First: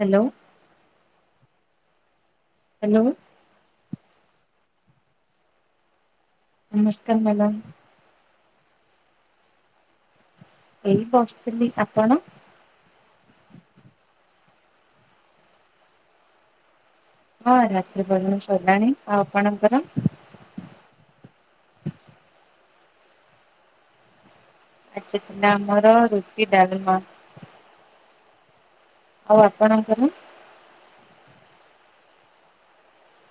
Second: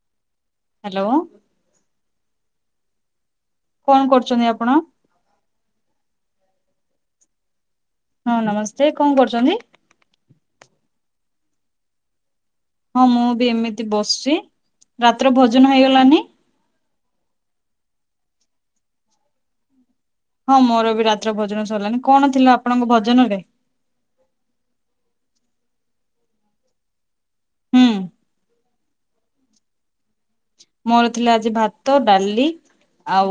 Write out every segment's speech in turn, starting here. Hello? Hello? Hello? କଣ କରୁଛନ୍ତି ଆପଣ? ନମସ୍କାର ମ୍ୟାଡ଼ାମ। ହଁ ନମସ୍ତେ, କଣ କରୁଛନ୍ତି? ଏଇ ବସଥିଲି। ଆପଣ? ହଁ ମୁଁ ବି ଏମିତି ବସିଛି। ରାତିର ଭୋଜନ ହେଇଗଲାନି? ହଁ ରାତି [unintelligible] ସିଲାଣି ଆଉ ଆପଣଙ୍କର? ହଁ ମୋର ବି ରାତି୍ର ଭୋଜନ ସରିଲାଣି। କଣ ଥିଲା ଆପଣଙ୍କ ଭୋଜନ ରେ? [unintelligible] ଥିଲା ଆମର ରୁଟି ଡାଲମା। ହୁଁ। ଆଉ ଆପଣଙ୍କର? ମୋର ଥିଲା ଆଜି ଭାତ, ଡାଲି ଆଉ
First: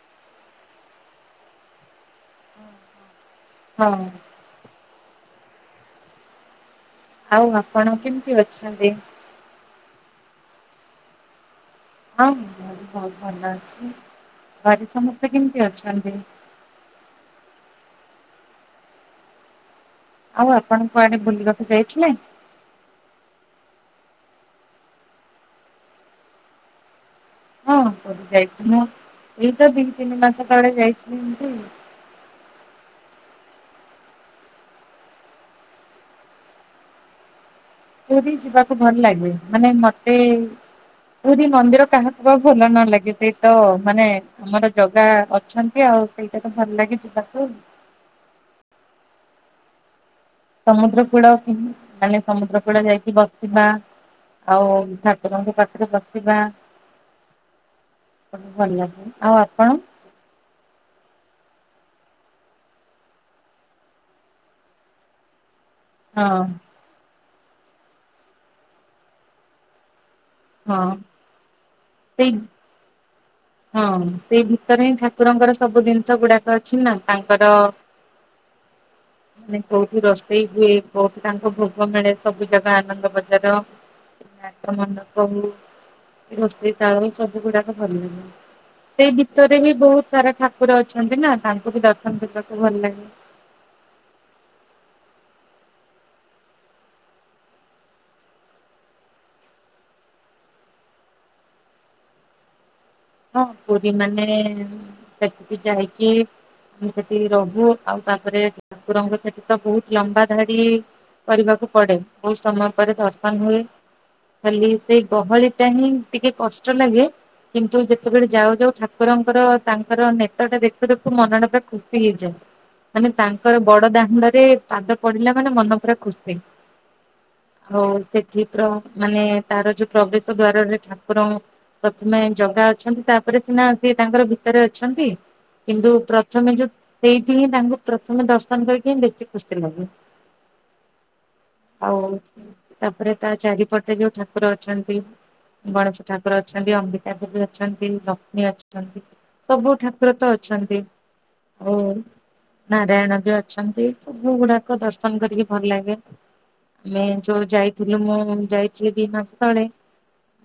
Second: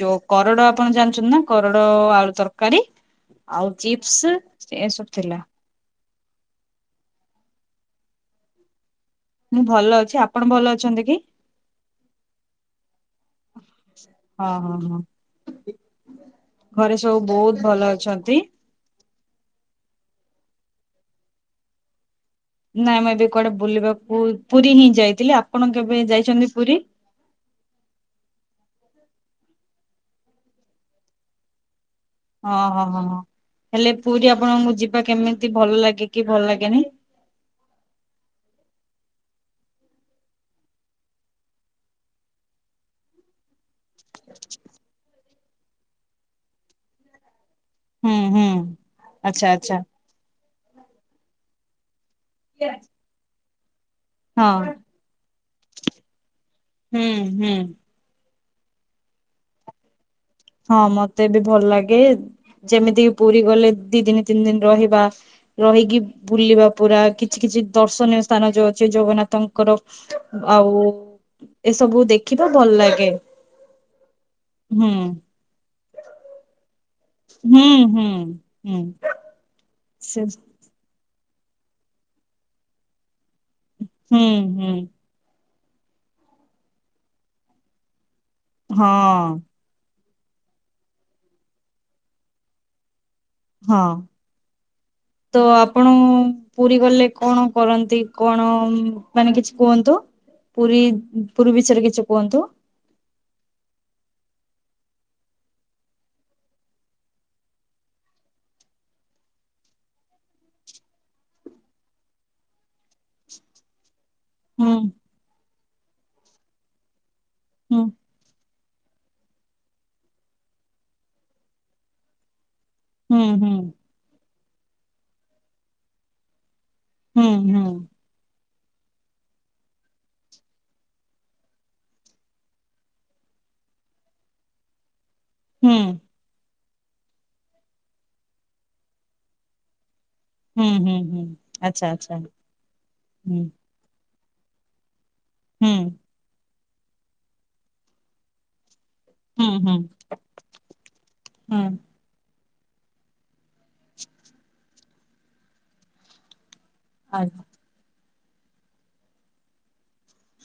ଚ କରଡ଼ ଆପଣ ଜାଣିଛନ୍ତି ନା କରଡ଼ ଆଳୁ ତରକାରୀ। ଆଉ ହଁ ଚିପ୍ସ ଏସବୁ ଥିଲା। ଆଉ ଆପଣ କେମିତି ଅଛନ୍ତି? ମୁଁ ଭଲ ଅଛି। ଆପଣ ଭଲ ଅଛନ୍ତି କି? ହଁ, ମୁଁ ବହୁତ୍ ଭଲ ଅଛି, ହଁ ହଁ ଘରେ ହଁ ସମସ୍ତେ କେମିତି ଅଛନ୍ତି। ଘରେ ସବୁ ବହୁତ୍ ଭଲ ଅଛନ୍ତି। ଆଉ ଆପଣ କୁଆଡେ ବୁଲିିବାକୁ ଯାଇଥିଲେ? ନାଇଁ ମୁଁ ଏବେ କୁଆଡେ ବୁଲିବାକୁ ପୁରୀ ହିଁ ଯାଇଥିଲି ଆପଣ କେବେ ଯାଇଛନ୍ତି ପୁରୀ? ହଁ, ତ ଯାଇଛି ମୁଁ ଏଇ ତ ଦି ତିନି ମାସ ତଳେ ଯାଇଛି ଏମତି [unintelligible] ହଁ, ହଁ, ହଁ ହେଲେ ପୁରୀ ଆପଣଙ୍କୁ ଯିବା କେମିତି ଭଲ ଲାଗେ କି ଭଲ ଲାଗେନି? ପୁରୀ ଯିବାକୁ ଭଲ ଲାଗେ ମାନେ ମତେ ପୁରୀ ମନ୍ଦିର କାହାକୁ ବା ଭଲ ନ ଲାଗେ ସେ ତ ମାନେ ଆମର ଜାଗା ଅଛନ୍ତି ଆଉ ସେଇଠାକୁ ଭଲ ଲାଗି ଯିବାକୁ। ହୁଁ, ହୁଁ ଆଚ୍ଛା ଆଚ୍ଛା ସମୁଦ୍ର କୂଳ ମାନେ କି ସମୁଦ୍ର କୂଳ ଯାଇକି ବସିବା ହଁ ଆଉ ଠାକୁରଙ୍କ ପାଖରେ ବସିବା ହୁଁ ହୁଁ ଭଲ ଆଉ ଆପଣ ହଁ, ମତେ ବି ଭଲ ଲାଗେ ଯେମିତିକି ପୁରୀ ଗଲେ ଦି ଦିନ ତିନି ଦିନ ରହିବା ରହିକି ହଁ ବୁଲିବା ପୁରା କିଛି କିଛି ଦର୍ଶନୀୟ ସ୍ଥାନ ଯୋଉ ଅଛି ଜଗନ୍ନାଥଙ୍କର ଆଉ ହଁ ଏସବୁ ସେଇ ଦେଖିବା ଭଲ ଲାଗେ। ହଁ, ସେଇ ଭିତରେ ହୁଁ ହିଁ ଠାକୁରଙ୍କର ସବୁ ଜିନିଷ ଗୁଡାକ ଅଛି ନା ତାଙ୍କର ହୁଁ, ହୁଁ, ହୁଁ। ମାନେ କୋଉଠି ସେ ରୋଷେଇ ହୁଏ, କୋଉଠି ତାଙ୍କ ଭୋଗ ମିଳେ ସବୁ ଜାଗା ଆନନ୍ଦ ବଜାର ହୁଁ ହୁଁ ନାଟ ମଣ୍ଡପ ହୁଏ, ରୋଷେଇ ତାଳ ସବୁ ଗୁଡାକ ଭଲ ଲାଗେ। ସେଇ ହଁ ଭିତରେ ବି ବହୁତ ସାରା ଠାକୁର ଅଛନ୍ତି ନା ତାଙ୍କୁ ବି ଦର୍ଶନ କରିବାକୁ ଭଲ ଲାଗେ। ହଁ, ତ ଆପଣ ପୁରୀ ଗଲେ କଣ କରନ୍ତି କଣ ମାନେ କିଛି କୁହନ୍ତୁ? ପୁରୀ ପୁରୀ ବିଷୟରେ କିଛି କୁହନ୍ତୁ। ହଁ, ପୁରୀ ମାନେ ସେଠିକି ଯାଇକି ମୁ ସେଠି ରହୁ ଆଉ ତାପରେ ଠାକୁରଙ୍କ ସେଠି ତ ବହୁତ୍ ଲମ୍ବା ଧାଡି କରିବାକୁ ପଡେ, ବହୁତ୍ ସମୟ ପରେ ଦର୍ଶନ ହୁଏ। ଖାଲି ହୁଁ ସେଇ ଗହଳି ଟାଇମ୍ ହିଁ ଟିକେ କଷ୍ଟ ଲାଗେ ହୁଁ କିନ୍ତୁ ଯେତେବେଳେ ଯାଉ ଯାଉ ଠାକୁରଙ୍କର ତାଙ୍କର ନେତଟା ଦେଖୁ ଦେଖୁ ମନଟା ପୁରା ଖୁସି ହେଇଯାଏ। ମାନେ ହୁଁ ହୁଁ ତାଙ୍କର ବଡ ଦାଣ୍ଡରେ ପାଦ ପଡିଲା ମାନେ ମନ ପୁରା ଖୁସି। ହୁଁ, ହୁଁ। ହଉ ସେଥିପ ମାନେ ତାର ଯୋଉ ପ୍ରବେଶ ଦ୍ଵାରରେ ଠାକୁର ପ୍ରଥମେ ଜଗା ଅଛନ୍ତି ତାପରେ ସିନା ସେ ତାଙ୍କର ଭିତରେ ଅଛନ୍ତି ହୁଁ କିନ୍ତୁ ପ୍ର ପ୍ରଥମେ ଯୋଉ ସେଇଠି ହିଁ ତାଙ୍କୁ ପ୍ରଥମେ ଦର୍ଶନ କରିକି ହିଁ ବେଶୀ ଖୁସି ଲାଗେ। ହୁଁ ହୁଁ ହୁଁ ଆଚ୍ଛା ଆଉ ଆଚ୍ଛା ତାପରେ ତା ହୁଁ ଚାରିପଟେ ଯୋଉ ଠା ଠାକୁର ଅଛନ୍ତି ହୁଁ ଗଣେଶ ଠାକୁର ଅଛନ୍ତି, ଅମ୍ବିିକା ଦେବୀ ଅଛନ୍ତି, ଲକ୍ଷ୍ମୀ ଅଛନ୍ତି ହୁଁ ହୁଁ ସବୁ ଠାକୁର ତ ଅଛନ୍ତି ହୁଁ ଓ ନାରାୟଣ ବି ଅଛନ୍ତି ସବୁ ଗୁଡାକ ଦର୍ଶନ କରିକି ଭଲ ଲାଗେ। ଆମେ ଆ ଯୋଉ ଯାଇଥିଲୁ ମୁଁ ଯାଇଥିଲି ଦି ମାସ ତଳେ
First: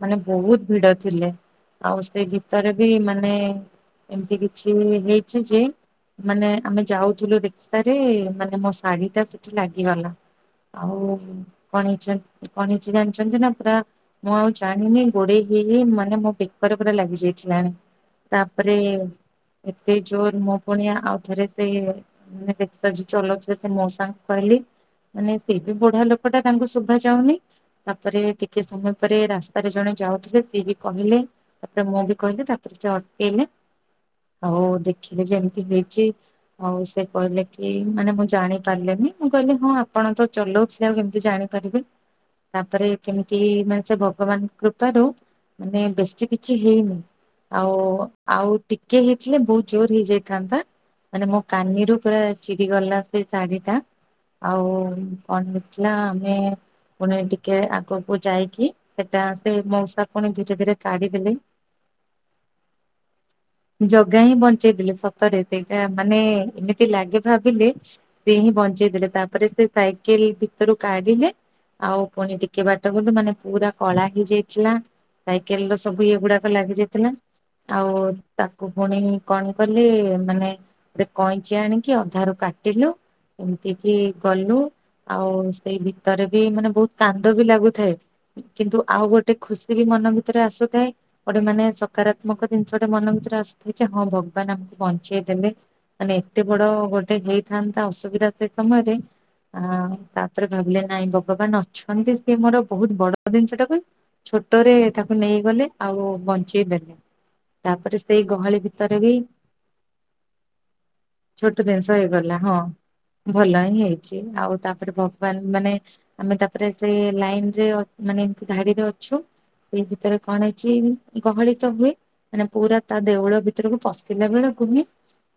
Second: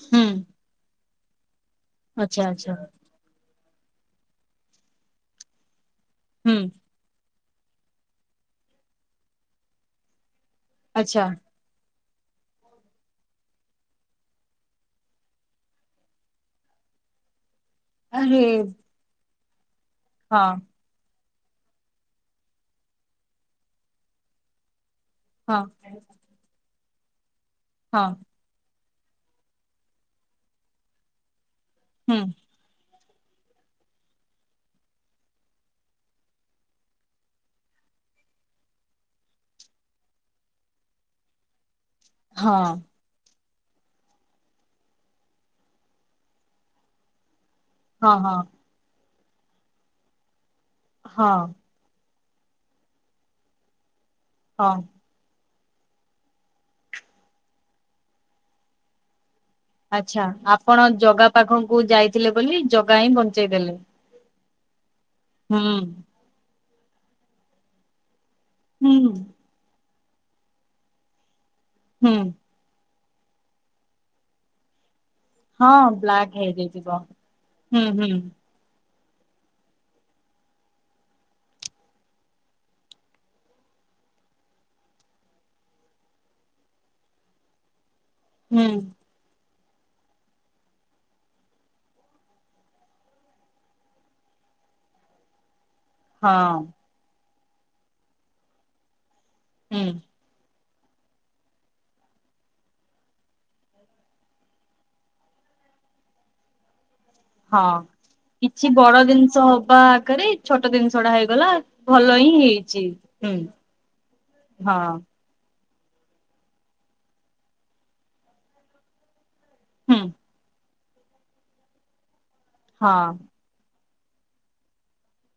ମାନେ ହୁଁ ବହୁତ୍ ଭିଡ ଥିଲେ। ଆଉ ସେ ଆଚ୍ଛା ଗୀତରେ ଆଚ୍ଛା ବି ମାନେ ଏମିତି କିଛି ହେଇଛି ଯେ ମାନେ ହୁଁ ଆମେ ଯାଉଥିଲୁ ରିକ୍ସାରେ ମାନେ ମୋ ଶାଢୀ ଟା ସେଠି ଲାଗିଗଲା ଆଉ ଆଚ୍ଛା କଣ ହେଇଚି କଣ ହେଇଚି ଜାଣିଛନ୍ତି ନା ପୁରା ମୁଁ ଆଉ ଜାଣିନି ଗୋଡେଇ ହେଇ ହେଇ ମାନେ ମୋ ବେ ପରେ-ପରେ ଲାଗି [unintelligible] ଆରେ ତାପରେ ଏତେ ଜୋର ହଁ ମୁଁ ପୁଣି ଆଉ ଥରେ ସେ ମାନେ [unintelligible] ଯିଏ ଚଲଉଥିଲେ ସେ ମଉସା ଙ୍କୁ କହିଲି ମାନେ ସେ ହଁ ବି ବଢିଆ ଲୋ [unintelligible] ତାଙ୍କୁ ଶୁଭା ଯାଉନି, ହଁ ତାପରେ ଟି କେ ସମୟ ପରେ ରାସ୍ତାରେ ଜଣେ ଯାଉଥିଲେ, ସିଏ ବି କହିଲେ ତାପରେ ମୁଁ ବି ହୁଁ କହିଲି ତାପରେ ସେ ଅଟକେଇଲେ ଆଉ ଦେଖିଲେ ଏମ୍ତି ହେଇଚି। ଆଉ ସେ କହିଲେ କି ମାନେ ମୁଁ ଜାଣି ପାରିଲିନି, ମୁଁ କହିଲି ହଁ ଆପଣ ତ ଚଲଉ ସେ ଆଉ କେମ୍ତି ଜାଣିପାରିବେ। ହଁ ତାପରେ କେମିତି ମାନେ ସେ ଭଗବାନଙ୍କ କୃପାରୁ ମାନେ ବେଶୀ କି ଛି ହେଇନି, ହଁ ହଁ ଆଉ-ଆଉ ଟିକେ ହେଇଥିଲେ ବହୁତ୍ ଜୋରେ ହେଇଯାଇଥାନ୍ତା। ମାନେ ହଁ ମୋ କାନିରୁ ପୁରା ଚିରିଗଲା ସେ ଶାଢୀଟା ଆଉ ହଁ କଣ ହେଇଥିଲା ଆମେ ପୁଣି ଟିକେ ଆଗକୁ ଯାଇକି ସେଟା ସେ ମଉସା ପୁଣି ଧୀରେ-ଧୀରେ କାଢି ଦେଲେ। [unintelligible] ଯାଇ ଥିଲେ ବୋଲି ଜଗା ହିଁ ବଞ୍ଚେଇଦେଲେ। ଜଗା ହିଁ ବଞ୍ଚେଇଦେଲେ, ସତରେ [unintelligible] ମାନେ [unintelligible] ଲାଗେ ଭାବିଲେ ସେ ହିଁ ବଞ୍ଚେଇ ଦେଲେ, ହୁଁ ତାପରେ ସେ ସାଇକେଲ୍ ଭିତରୁ କାଢିଲେ ଆଉ ହୁଁ ପୁଣି ଟି କେ ବାଟ ଗଲୁ ମାନେ ପୁରା କଳା ହେଇଯାଇଥିଲା ସାଇକେଲ୍ ର ହଁ ସବୁ ଇଏ ବ୍ଲାକ୍ ଗୁଡାକ ଲାଗି ହେଇଯାଇଥିବ ଯାଇଥିଲା, ହୁଁ ଆଉ ହୁଁ ତା ପୁଣି କଣ କଲି ମାନେ ଗୋଟେ କଇଁଚି ଆଣିକି ଅଧାରୁୁ କାଟିଲୁ [inaudible] ଆଉ ସେଇ ଭିତରେ ବି ମାନେ ବହୁତ୍ କାନ୍ଦ ବି ଲାଗୁଥାଏ। ହୁଁ କିନ୍ତୁ ଆଉ ଗୋଟେ ଖୁସି ବି ମନ ଭିତରେ ଆସୁଥାଏ। ଗୋଟେ ମାନେ ସକାରାତ୍ମକ ଜିନିଷଟେ ମନ ଭିତରେ ଆସିଥାଏ, ଯେ ହଁ ଭଗବାନ୍ ଆମକୁ ବଞ୍ଚେଇ ଦେଲେ। ମାନେ ଏତେ ବଡ ହଁ ଗୋଟେ ହେଇଥାନ୍ତା ଅସୁବିଧା ସେ ସମୟରେ ହୁଁ ଆଁ ତା ପରେ ଭାବିଲେ ନାଇଁ ଭଗବାନ୍ ଅଛନ୍ତି, ସିଏ ମୋର ବହୁତ୍ ବଡ ଜିନିଷଟା ଟାକୁ ଛୋଟରେ ତାକୁ ନେଇଗଲେ, ଆଉ ବଞ୍ଚେଇ ଦେଲେ। ହଁ ତାପରେ ସେଇ ଗହଳି କିଛି ଭିତରେ ବଡ ବି ଜିନିଷ ହବା ଆଗରେ ଛୋଟ ଜିନିଷ ଟା ହେଇଗଲା। ତ ଭଲ ହିଁ ହେଇଗଲା ହଁ ହେଇଛି ହୁଁ ଭଲ ହିଁ ହେଇଚି, ଆଉ ତାପରେ ହଁ ଭଗ ବାନ୍ ମାନେ ଆମେ ତାପରେ ସେ ଲାଇନ୍ ରେ ଅ ମାନେ ଏମ୍ତି ଧାଡିରେ ଅଛୁ ସେଇ ହୁଁ ଭିତରେ କଣ ହେଇଚି ଗହଳି ତ ହୁଏ, ମାନେ ପୁରା ହଁ ତା ଦେଉଳ ଭି ଭିତୁରକୁ ପଶିଲା ବେଳକୁ ହିଁ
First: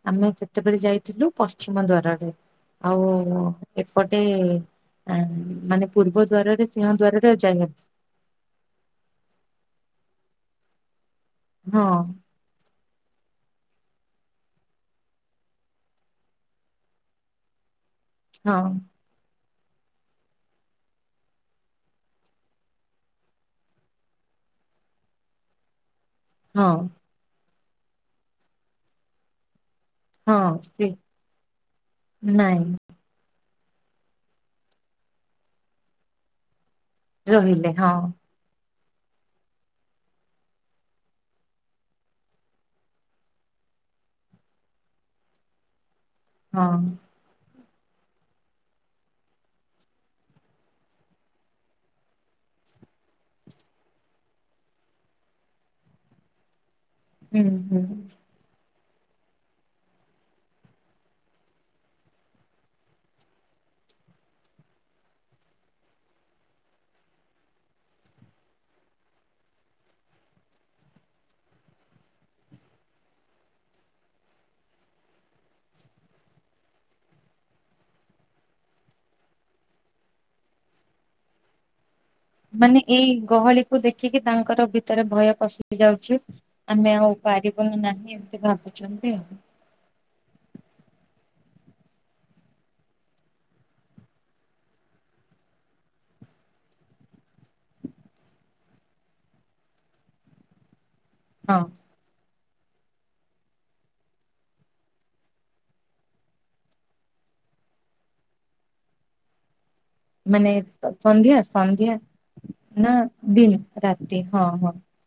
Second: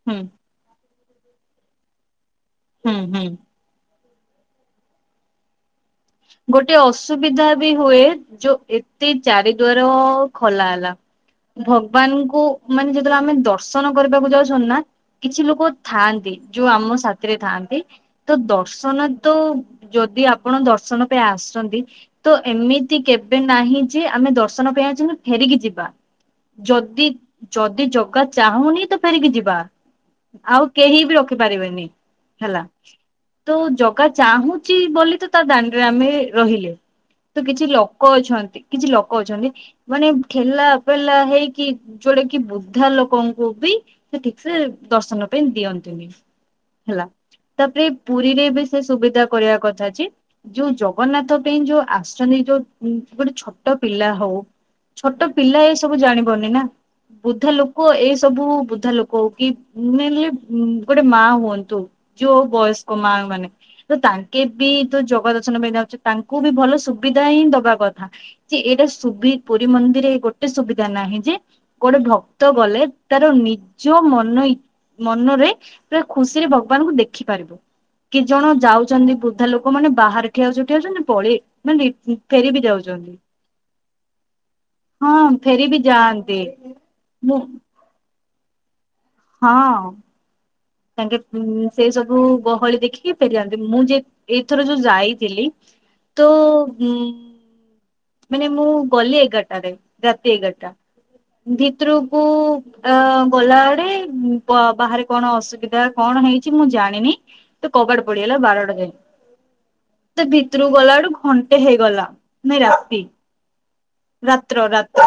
ହୁଁ ଆମେ ସେତେବେଳେ ଯାଇଥିଲୁ ପଶ୍ଚିମ ଦ୍ଵାରରେ। ହୁଁ ଆଉ ହୁଁ ଏପଟେ ଅଁ ମାନେ ପୂର୍ବ ଦ୍ଵାରରେ ଗୋଟେ ସିଂହ ଦ୍ଵାରରେ ଅସୁବିଧା ଯାଇ ବି ହୁଏ, ଯୋଉ ଏତେ ଚାରି ଦ୍ୱାର ଖୋଲା ହେଲା, ହଁ ଭଗବାନଙ୍କୁ ମାନେ ଯେତେବେଳେ ଆମେ ଦର୍ଶନ କରିବାକୁ ଯାଉଛନ୍ତି ନା କିଛି ଲୋକ ଥାଆନ୍ତି, ଯୋଉ ଆମ ସାଥିରେ ଥାଆନ୍ତି। ତ ହଁ ଦର୍ଶନ ତ ଯଦି ଆପଣ ଦର୍ଶନ ପାଇଁ ଆସଚନ୍ତି। ତ ଏମିତି କେବେ ନାହିଁ ଯେ ଆମେ ଦର୍ଶନ ପାଇଁ ଆସିଚୁ ଫେରିକି ଯିବା। ହଁ ଯଦି-ଯଦି ଜଗା ଚାହୁଁନି ତ ଫେରିକି ଯିବା। ହଁ ଆଉ ସେ କେହି ବି ରଖିପାରିବେନି ହେଲା। ନାଇଁ ତ ଜଗା ଚାହୁଁଚି ବୋଲି ତ, ତା ଦାଣ୍ଡରେ ଆମେ ରହିଲେ। ତ କିଛି ରହିଲେ ହଁ ଲୋକ ଅଛନ୍ତି କିଛି ଲୋକ ଅଛନ୍ତି। ମାନେ ଠେଲା ପେଲା ହେଇକି ଯୋଉଡା କି ବୃଦ୍ଧା ଲୋକଙ୍କୁ ବି [unintelligible] ଠିକ୍ସେ ଦର୍ଶନ ପାଇଁ ଦିଅନ୍ତିନି। ହଁ ହେଲା, ତାପରେ ପୁରୀରେ ବି ସେ ସୁବିଧା କରିବା କଥା ଅଛି। ଯୋଉ ଜଗନ୍ନାଥ ପେଇଁ, ଯୋଉ ଆସୁଛନ୍ତି ଯୋଉ ଗୋଟେ ଛୋଟ ପିଲା ହଉ। ଛୋଟ ପିଲା ଏ ସବୁ ଜାଣିବନି ନା ହୁଁ ବୁଦ୍ଧା ଲୋକ ହୁଁ ଏଇ ସବୁ ବୁଦ୍ଧା ଲୋକ। ବୋଉ କି ନହେଲେ ଗୋଟେ ମା ହୁଅନ୍ତୁ ଯୋଉ ବୟସ୍କ ମା ମାନେ। ତ ତାଙ୍କେ ବି ତ ଜଗ ଦର୍ଶନ ପାଇଁ ଯାଉଛନ୍ତି ତାଙ୍କୁ ବି ଭଲ ସୁବିଧା ହିଁ ଦବା କଥା। ଯେ ଏଇଟା ସୁବି ପୁରୀ ମନ୍ଦିର ଗୋଟେ ସୁବିଧା ନାହିଁ ଯେ। ଗୋଟେ ଭକ୍ତ ଗଲେ ତାର ନିଜ ମନ ଇ ମନରେ ପୁରା ଖୁସିରେ ଭଗବାନଙ୍କୁ ଦେଖି ପାରିବୁ କି ଜଣ ଯାଉଛନ୍ତି ବୃଦ୍ଧା ଲୋକ। ଲୋକମାନେ ବାହାରେ ଠିଆ ହେଉଛନ୍ତି, ଠିଆ ହେଉଛନ୍ତି ପଳେଇ ମାନେ। ଫେରି ବି ମାନେ ଏଇ ଯାଉଛନ୍ତି। ଗହଳି କୁ ଦେଖିକି ତାଙ୍କର ଭିତରେ ହଁ ଭୟ ଫେରି ପଶିକି ବି ଯାଉଛି। ଯାଆନ୍ତି ଆମେ ଆଉ ମୁଁ ପାରିବାବୁନୁ ନାହିଁ ଏମତି ଭାବୁଛନ୍ତି ଆଉ। ହଁ। ତାଙ୍କେ ଉ ସେଇ ସବୁ ଗହଳି ଦେଖିକି ଫେରିଯାନ୍ତି ମୁଁ ଯେ ଏଇଥର ଯୋଉ ଯାଇଥିଲି। ତ ହୁଁ। ହେ ମୁଁ ଗଲି ଏଗାରଟାରେ ରାତି ଏଗାରଟା ହଁ ଭିତରୁକୁ। ଅ ଗଲା ଆଡେ ବାହାରେ କଣ ଅସୁବିଧା। ଅସୁବିଧା କଣ ହେଇଛି ମୁଁ ଜାଣିନି ତ କବାଟ ପଡିଗଲା ବାରଟା ଯାଏଁ। ତ ମାନେ ଭିତରୁକୁ ଗଲା ଆଡୁ ସନ୍ଧ୍ୟା ଘଣ୍ଟେ ସନ୍ଧ୍ୟା ହେଇଗଲା ନାଇଁ ନା ରାତି ଦିନ ରାତି ହଁ ରାତ୍ର ହଁ। ରାତ୍ର।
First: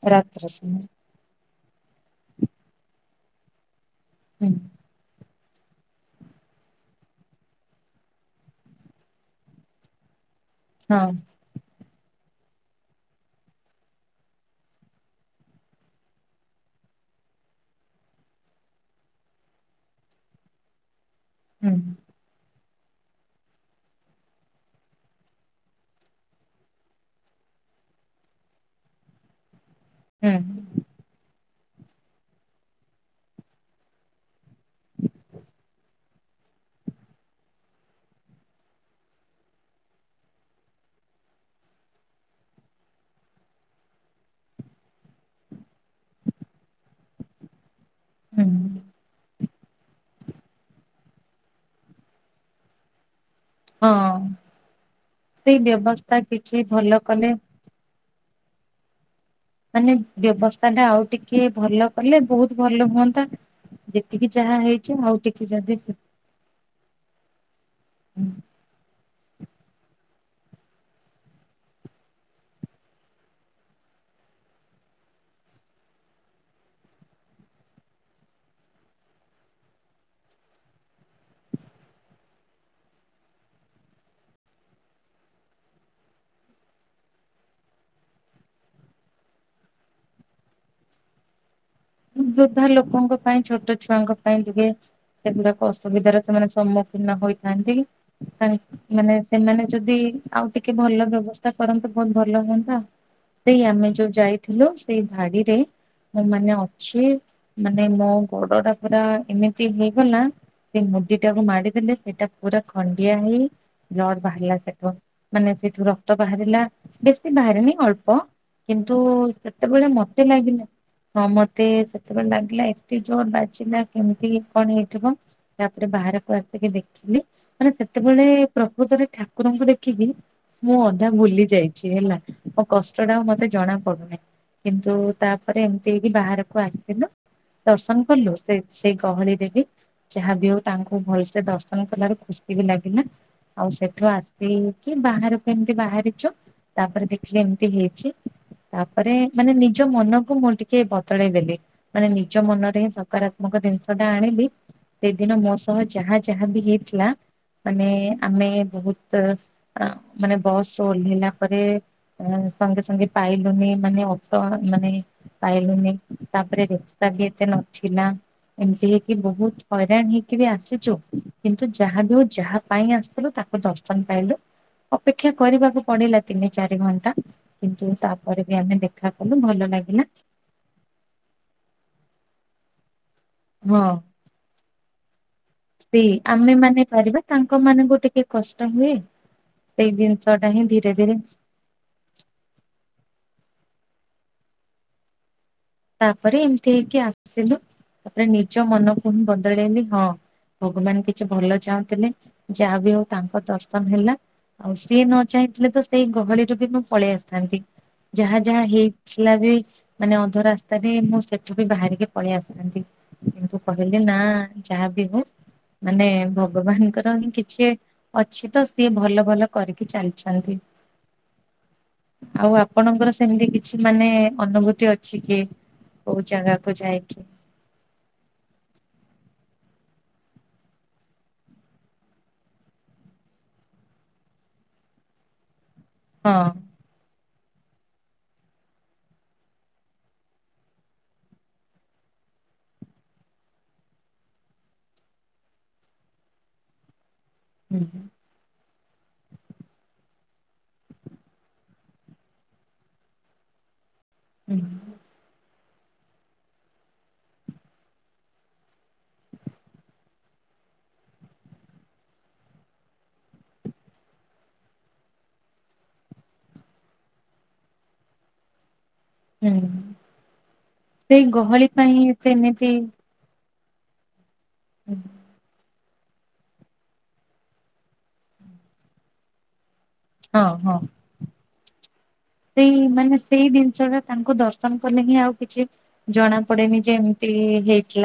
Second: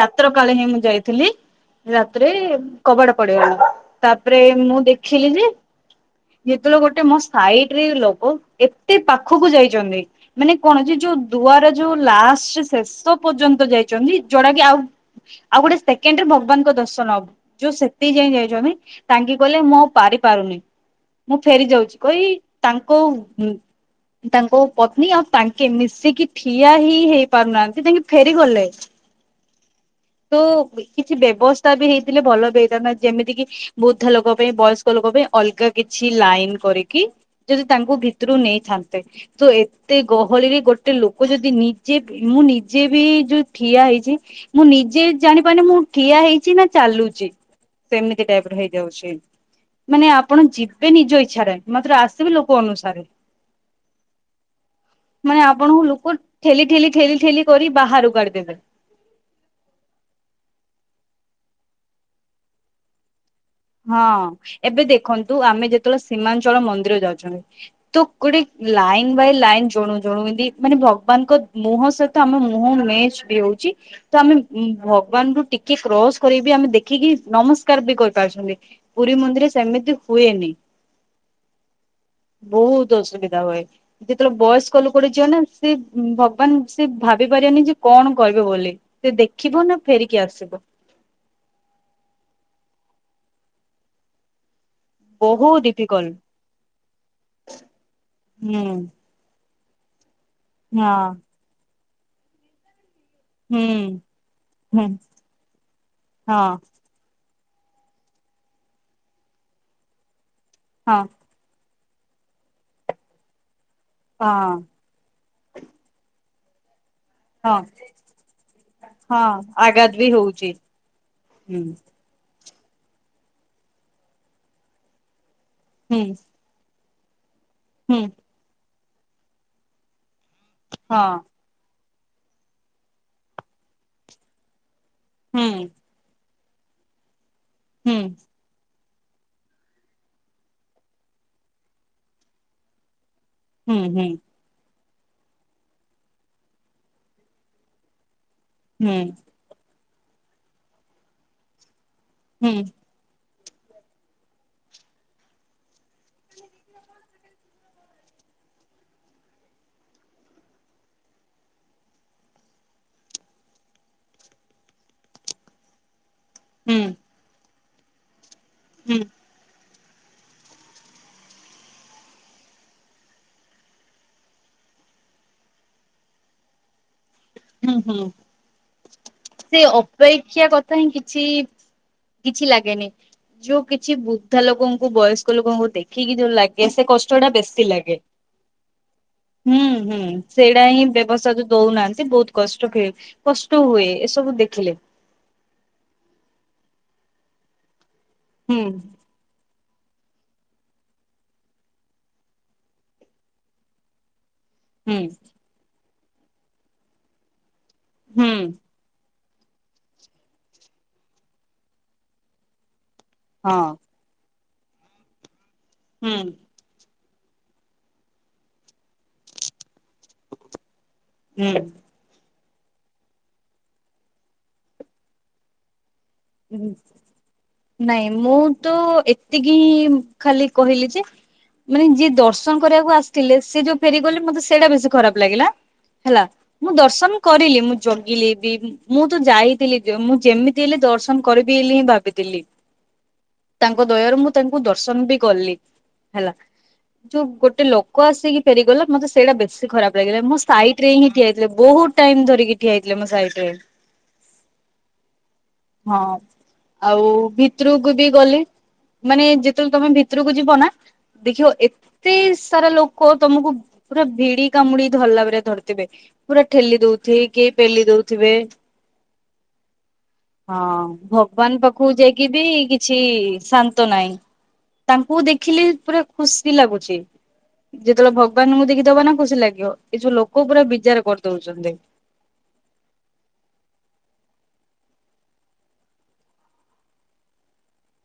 ରାତ୍ର କାଳେ ହିଁ ମୁଁ ଯାଇଥିଲି। ଥିଲି ରାତିରେ କବାଟ ପଡିଗଲା ତାପରେ ହୁଁ ମୁଁ ଦେଖିଲି ଯେ। ଯେତେବେଳେ ଗୋଟେ ମୋ ସାଇଟ୍ ରେ ଲୋକ ଏତେ ପାଖକୁ ଯାଇଛନ୍ତି। ମାନେ କଣ ଅଛି ହଁ ଯୋଉ ଦୁଆର ଯୋଉ ଲାଷ୍ଟ ଶେଷ ପର୍ଯ୍ୟନ୍ତ ଯାଇଛନ୍ତି ଯୋଉଡା କି ଆଉ। ଆଉ ଗୋଟେ ସେକେଣ୍ଡ୍ ରେ ଭଗବାନଙ୍କ ଦର୍ଶନ ହବ ଯୋଉ ସେତିକି ଯାଇ ଯାଇଛନ୍ତି ତାଙ୍କେ କହିଲେ ମୋ। ପାରି ପାରୁନି ମୁଁ ଫେରି ହୁଁ ଯାଉଛି କହି ତାଙ୍କ। ତାଙ୍କ ପତ୍ନୀ ଆଉ ତାଙ୍କେ ମିଶିକି ଠିଆ ହିଁ ହେଇ ପାରୁନାହାନ୍ତି ତାଙ୍କେ ଫେରିଗଲେ। [inaudible] ତ କିଛି ବ୍ୟବସ୍ଥା ବି ହେଇଥିଲେ ଭଲ ବି ହେଇଥାନ୍ତା ଯେମିତିକି ବୃଦ୍ଧ ଲୋକ ପାଇଁ ବୟସ୍କ ବୟସ୍କ ଲୋକ ପାଇଁ ଅଲଗା କିଛି ଲାଇନ୍ କରିକି ଯଦି ତାଙ୍କୁ ଭିତରୁ ନେଇଥାନ୍ତେ। ତ ଏତେ ଗହଳିରେ ଗୋଟେ ଲୋକ ଯଦି ନିଜେ ମୁଁ ନିଜେ ବି ଯୋଉ ଠିଆ ହେଇଛି। ମୁଁ ନିଜେ ଜାଣିପାରୁିନି ମୁଁ ଠିଆ ହେଇଛି ନା ଚାଲୁଛି ସେମିତି ହୁଁ ଟାଇପ୍ ର ହେଇଯାଉଛି। ମାନେ ଆପଣ ଯିବେ ନିଜ ଇଚ୍ଛାରେ ମାତ୍ର ଆସିବେ ଲୋକ ଅନୁସାରେ। ହଁ। ମାନେ ସେଇ ଆପଣଙ୍କୁ ଲୋକ ବ୍ୟବସ୍ଥା କିଛି ଠେଲି ଠେଲି ଭଲ ଠେଲି କଲେ ଠେଲି କରି ବାହାରକୁ କାଢିଦେବେ‌ ମାନେ ବ୍ୟବସ୍ଥା ଟା ଆଉ ଟିକେ ଭଲ କଲେ ବହୁତ ଭଲ ହୁଅନ୍ତା। ହଁ ଯେତିକି ଯାହା ଏବେ ହେଇଛି ଆଉ ଦେଖନ୍ତୁ ଟିକେ ଆମେ ଯଦି ଯେତେବେଳେ ସୀମାଞ୍ଚଳ ମନ୍ଦିର ଯାଉଛନ୍ତି ତ ଗୋଟେ। ଲାଇନ୍ ବାଇ ଲାଇନ୍ ଜଣଙ୍କୁ ଜଣଙ୍କୁ ଏମତି ମାନେ ଭଗବାନଙ୍କ ମୁହଁ ସହିତ ଆମ ମୁହଁ ମ୍ୟାଚ୍ ବି ହଉଛି। ତ ଆମେ ଭଗବାନ ରୁ ଟିକେ କ୍ରସ କରି ଆମେ ଦେଖିକି ନମସ୍କାର ବି କରୂ। ପାରୁଛନ୍ତି ପୁରୀ ମନ୍ଦିର ସେମିତି ହୁଏନି। [inaudible] ବହୁତ ଅସୁବିଧା ହୁଏ। ଯେତେବେଳେ ବୟସ୍କ ଲୋକଟେ ଯିବ ନା ସେ ଭଗବାନ୍ ଙ୍କୁ ସେ ଭାବି ପାରିବନି ଯେ କଣ କହିବେ ବୋଲି। ସେ ଦେଖିବ ନା ଫେରିକି ଆସିବ। ବୃଦ୍ଧ ଲୋକଙ୍କ ପାଇଁ ଛୋଟ ଛୁଆଙ୍କ ପାଇଁ ଟିକେ ବହୁତ ସେଗୁଡାକ ଡିଫିକଲ୍ଟ ଅସୁବିଧାର ସେମାନେ ସମ୍ମୁଖୀନ ହୋଇଥାନ୍ତି ହୁଁ ତାଙ୍କେ ମାନେ ସେମାନେ ଯଦି ଆଉ ଟିକେ ହଁ ଭଲ ବ୍ୟବସ୍ଥା କରନ୍ତେ ବହୁତ ଭଲ ହୁଅନ୍ତା। ସେଇ ହୁଁ ଆମେ ଯୋଉ ଯାଇଥିଲୁ ହୁଁ ସେଇ ଧାଡିରେ ମୁଁ ମାନେ ହଁ ଅଛି ମାନେ ମୋ ଗୋଡଟା ପୁରା ଏମିତି ହେଇଗଲା ସେ ହଁ ମୁଦି ଟାକୁ ମାଡିଦେଲେ ସେଇଟା ପୁରା ଖଣ୍ଡିଆ ହେଇ ବ୍ଲଡ ବାହାରିଲା ହଁ ସେଠୁ। ମାନେ ସେଇଠୁ ରକ୍ତ ବାହାରିଲା ବେଶୀ ଶି ହଁ ବାହାରିନି ଅଳ୍ପ କିନ୍ତୁ ହଁ ସେତେବେଳେ ଆଘାତ ବି ମତେ ହଉଛି ଲାଗିଲା ହଁ ମତେ। ହୁଁ ସେତେବେଳେ ଲାଗିଲା ଏତେ ଜୋର ବାଜିଲା କେମିତି କଣ ହେଇଥିବ ତାପରେ ହୁଁ ବାହାରକୁ ଆସି ଟିକେ ଦେଖିଲି ମାନେ ହୁଁ ସେତେବେଳେ ପ୍ରକୃତରେ ଠାକୁରଙ୍କୁ ଦେଖିକି ମୁଁ ଅଧା ହଁ ଭୁଲି ଯାଇଛି ହେଲା ମୋ କଷ୍ଟ ଟା ଆଉ ମତେ ଜଣା ପଡୁନାହିଁ। କିନ୍ତୁ ତାପରେ ହୁଁ ଏମତି ହେଇକି ବାହାରକୁ ଆସିଥିଲୁ ହୁଁ ଦର୍ଶନ କଲୁ। ସେ ସେଇ ଗହଳି ରେ ବି ଯାହା ବିି ହଉ ତାଙ୍କୁ ଭଲସେ ଦର୍ଶନ କଲାରୁ ଖୁସି ବି ଲାଗିଲା ଆଉ ହୁଁ ସେଠୁ ହୁଁ ଆସ ସିକି ବାହାରକୁ ଏମତି ବାହାରିଛୁ ତାପରେ ଦେଖିଲି ଏମିତି ହେଇଛି ହୁଁ ତାପରେ ମାନେ ନିଜ ମନକୁ ମୁଁ ଟିକେ ବଦଳେଇ ଦେଲି ମାନେ ନିଜ ହୁଁ ହୁଁ ମନରେ ହିଁ ସକାରାତ୍ମକ କ ଜିନିଷ ଟା ଆଣିଲି ସେଇଦିନ ମୋ ସହ ଯାହା ଯାହା ବି ହେଇଥିଲା ମାନେ ଆମେ ବହୁତ ମାନେ ବସ୍ ରୁ ଓହ୍ଲେଇଲା ପରେ ସଙ୍ଗେ ସଙ୍ଗେ ପାଇଲୁନି ମାନେ ଅଟ ମାନେ ପାଇଲୁନି। ତାପରେ ହୁଁ ରାସ୍ତା ବି ଏତେ ନଥିଲା ଏମିତି ହେଇକି ହୁଁ ବହୁତ ହଇରାଣ ହେଇକି ବି ଆସିଛୁ କିନ୍ତୁ ଯାହା ବି ହଉ ଯାହା ପାଇଁ ଆସିଥିଲୁ ତାକୁ ଦର୍ଶନ ପାଇଲୁ। ଅପେକ୍ଷା କରିବାକୁ ପଡିଲା ତିନି ଚାରି ଘଣ୍ଟା। କିନ୍ତୁ ହୁଁ ତାପରେ ବି ଆମେ ଦେଖା କଲୁ ଭଲ ଲାଗିଲା। କାହିଁ କିଛି କିଛି ଲାଗେନି। ଯୋଉ ହଁ କିଛି ବୃଦ୍ଧା ଲୋକଙ୍କୁ, ବୟସ୍କ ଲୋକଙ୍କୁ ଦେଖିକି ଯୋଉ ଲାଗେ ସେ କଷ୍ଟ ଟା ବେଶୀ ଟିକେ ଲାଗେ। ଟିକେ କଷ୍ଟ ହୁଏ। ହୁଁ ସେଇ ହୁଁ ଜିନିଷ ଟା ସେଇଟା ହିଁ ଧୀରେ ଧୀରେ ବ୍ୟବସ୍ଥା ଯ ଦଉନାହାନ୍ତି ବହୁତ କଷ୍ଟ କଷ୍ଟ ହୁଏ ଏସବୁ ଦେଖିଲେ। ତାପରେ ଏମିତି ହେଇକି ଆସିଲୁ ତାପରେ ହୁଁ ନିଜ ମନକୁ ହିଁ ବଦଳେଇଲି ହଁ। ଭଗବାନ କିଛି ଭଲ ଚାହୁଁଥିଲେ ଯାହା ବିି ହଉ ତାଙ୍କ ଦର୍ଶନ ହେଲା। ଆଉ ସିଏ ହୁଁ ନ ଚାହିଁଥିଲେ ତ ସେଇ ଗହଳିରୁ ବି ମୁଁ ପଳେଇ ଆସିଥାନ୍ତି ହୁଁ ଯାହା ଯାହା ହେଇ ଆସିଲା ବି ମାନେ ଅଧ ରାସ୍ତାରେ ମୁଁ ସେଠି ବି ବାହାରିକି ପଳେଇ ଆସିଥାନ୍ତି କିନ୍ତୁ କହିଲି ନା ଯାହା ବିି ହଉ ମାନେ ହୁଁ ଭଗ ଭଗବାନଙ୍କର ହିଁ କିଛି ଅଛି ତ ସିଏ ଭଲ ଭଲ କରିକି ଚାଲିଛନ୍ତି। ହୁଁ। ଆଉ ଆପଣଙ୍କର ସେମିତି କିଛି ମାନେ ଅନୁଭୂତି ଅଛି କି। କୋଉ ଜାଗାକୁ ଯାଇକି ନାଇଁ ମୁଁ ତ ଏତିକି ଖାଲି କହିଲି ଯେ ମାନେ ଯିଏ ଦର୍ଶନ କରିବାକୁ ଆସିଥିଲେ ସେ ଯୋଉ ଫେରିଗଲେ ମତେ ସେଇଟା ବେଶୀ ଖରାପ ଲାଗିଲା ହେଲା। ହଁ। ମୁଁ ଦର୍ଶନ କରିଲି ମୁଁ ଜଗିଲି ବି ମୁଁ ତ ଯାଇଥିଲି ମୁଁ ଯେମିତି ହେଲେ ଦର୍ଶନ କରିବି ବୋଲି ହିଁ ଭାବିଥିଲି। ତାଙ୍କ ଦୟାରୁ ମୁଁ ତାଙ୍କୁ ଦର୍ଶନ ବି କଲି ହେଲା, ଯୋଉ ଗୋଟେ ହୁଁ ଲୋକ ଆସିକି ଫେରିଗଲେ ମତେ ସେଇଟା ବେଶୀ ଖରାପ ଲାଗିଲା ମୋ ସାଇ ଟ୍ରେ ହିଁ ଠିଆଇଥିଲେ ବହୁତ ଟାଇମ ଧରିକି ଠିଆଇଥିଲେ ମୋ ସାଇଡ ରେ ହୁଁ। ହଁ, ଆଉ ଭିତରୁକୁ ବି ଗଲି ମାନେ ଯେତେବେଳେ ତମେ ଭିତରକୁ ଯିବ ନା ଦେଖିବ ଏ ଏତେ ସାରା ଲୋକ ତମକୁ ପୁରା ଭିଡି କାମୁଡି ଧରିଲା ପରା ଧରିଥିବେ। ପୁରା ଠେଲି ଦଉଥିବେ କି ପେଲି ଦଉଥିବେ। ହୁଁ। ହଁ ସେଇ ଭଗବାନ ଗହଳି ପାଖକୁ ପାଇଁ ଯାଇକି ବି ସେମିତି କିଛି ଶାନ୍ତ ନାହିଁ। ତାଙ୍କୁ ଦେଖିଲି, ପୁରା ଖୁସି ଲାଗୁଛି। ଯେତେବେଳେ ଭଗବାନଙ୍କୁ ଦେଖି ଦବା ନା ଖୁସି ଲାଗିବ। ଏଯଉ ହଁ ଲୋକ ପୁରା ହଁ ବିଜାର କରିଦଉଛନ୍ତି। ସେଇ ମାନେ ସେଇ ଦିନିଷଟା, ତାଙ୍କୁ ଦର୍ଶନ କଲେ ହିଁ ଆଉ କିଛି ଜଣା ପଡେନି ଯେ, ଏମିତି ହେଇଥିଲା।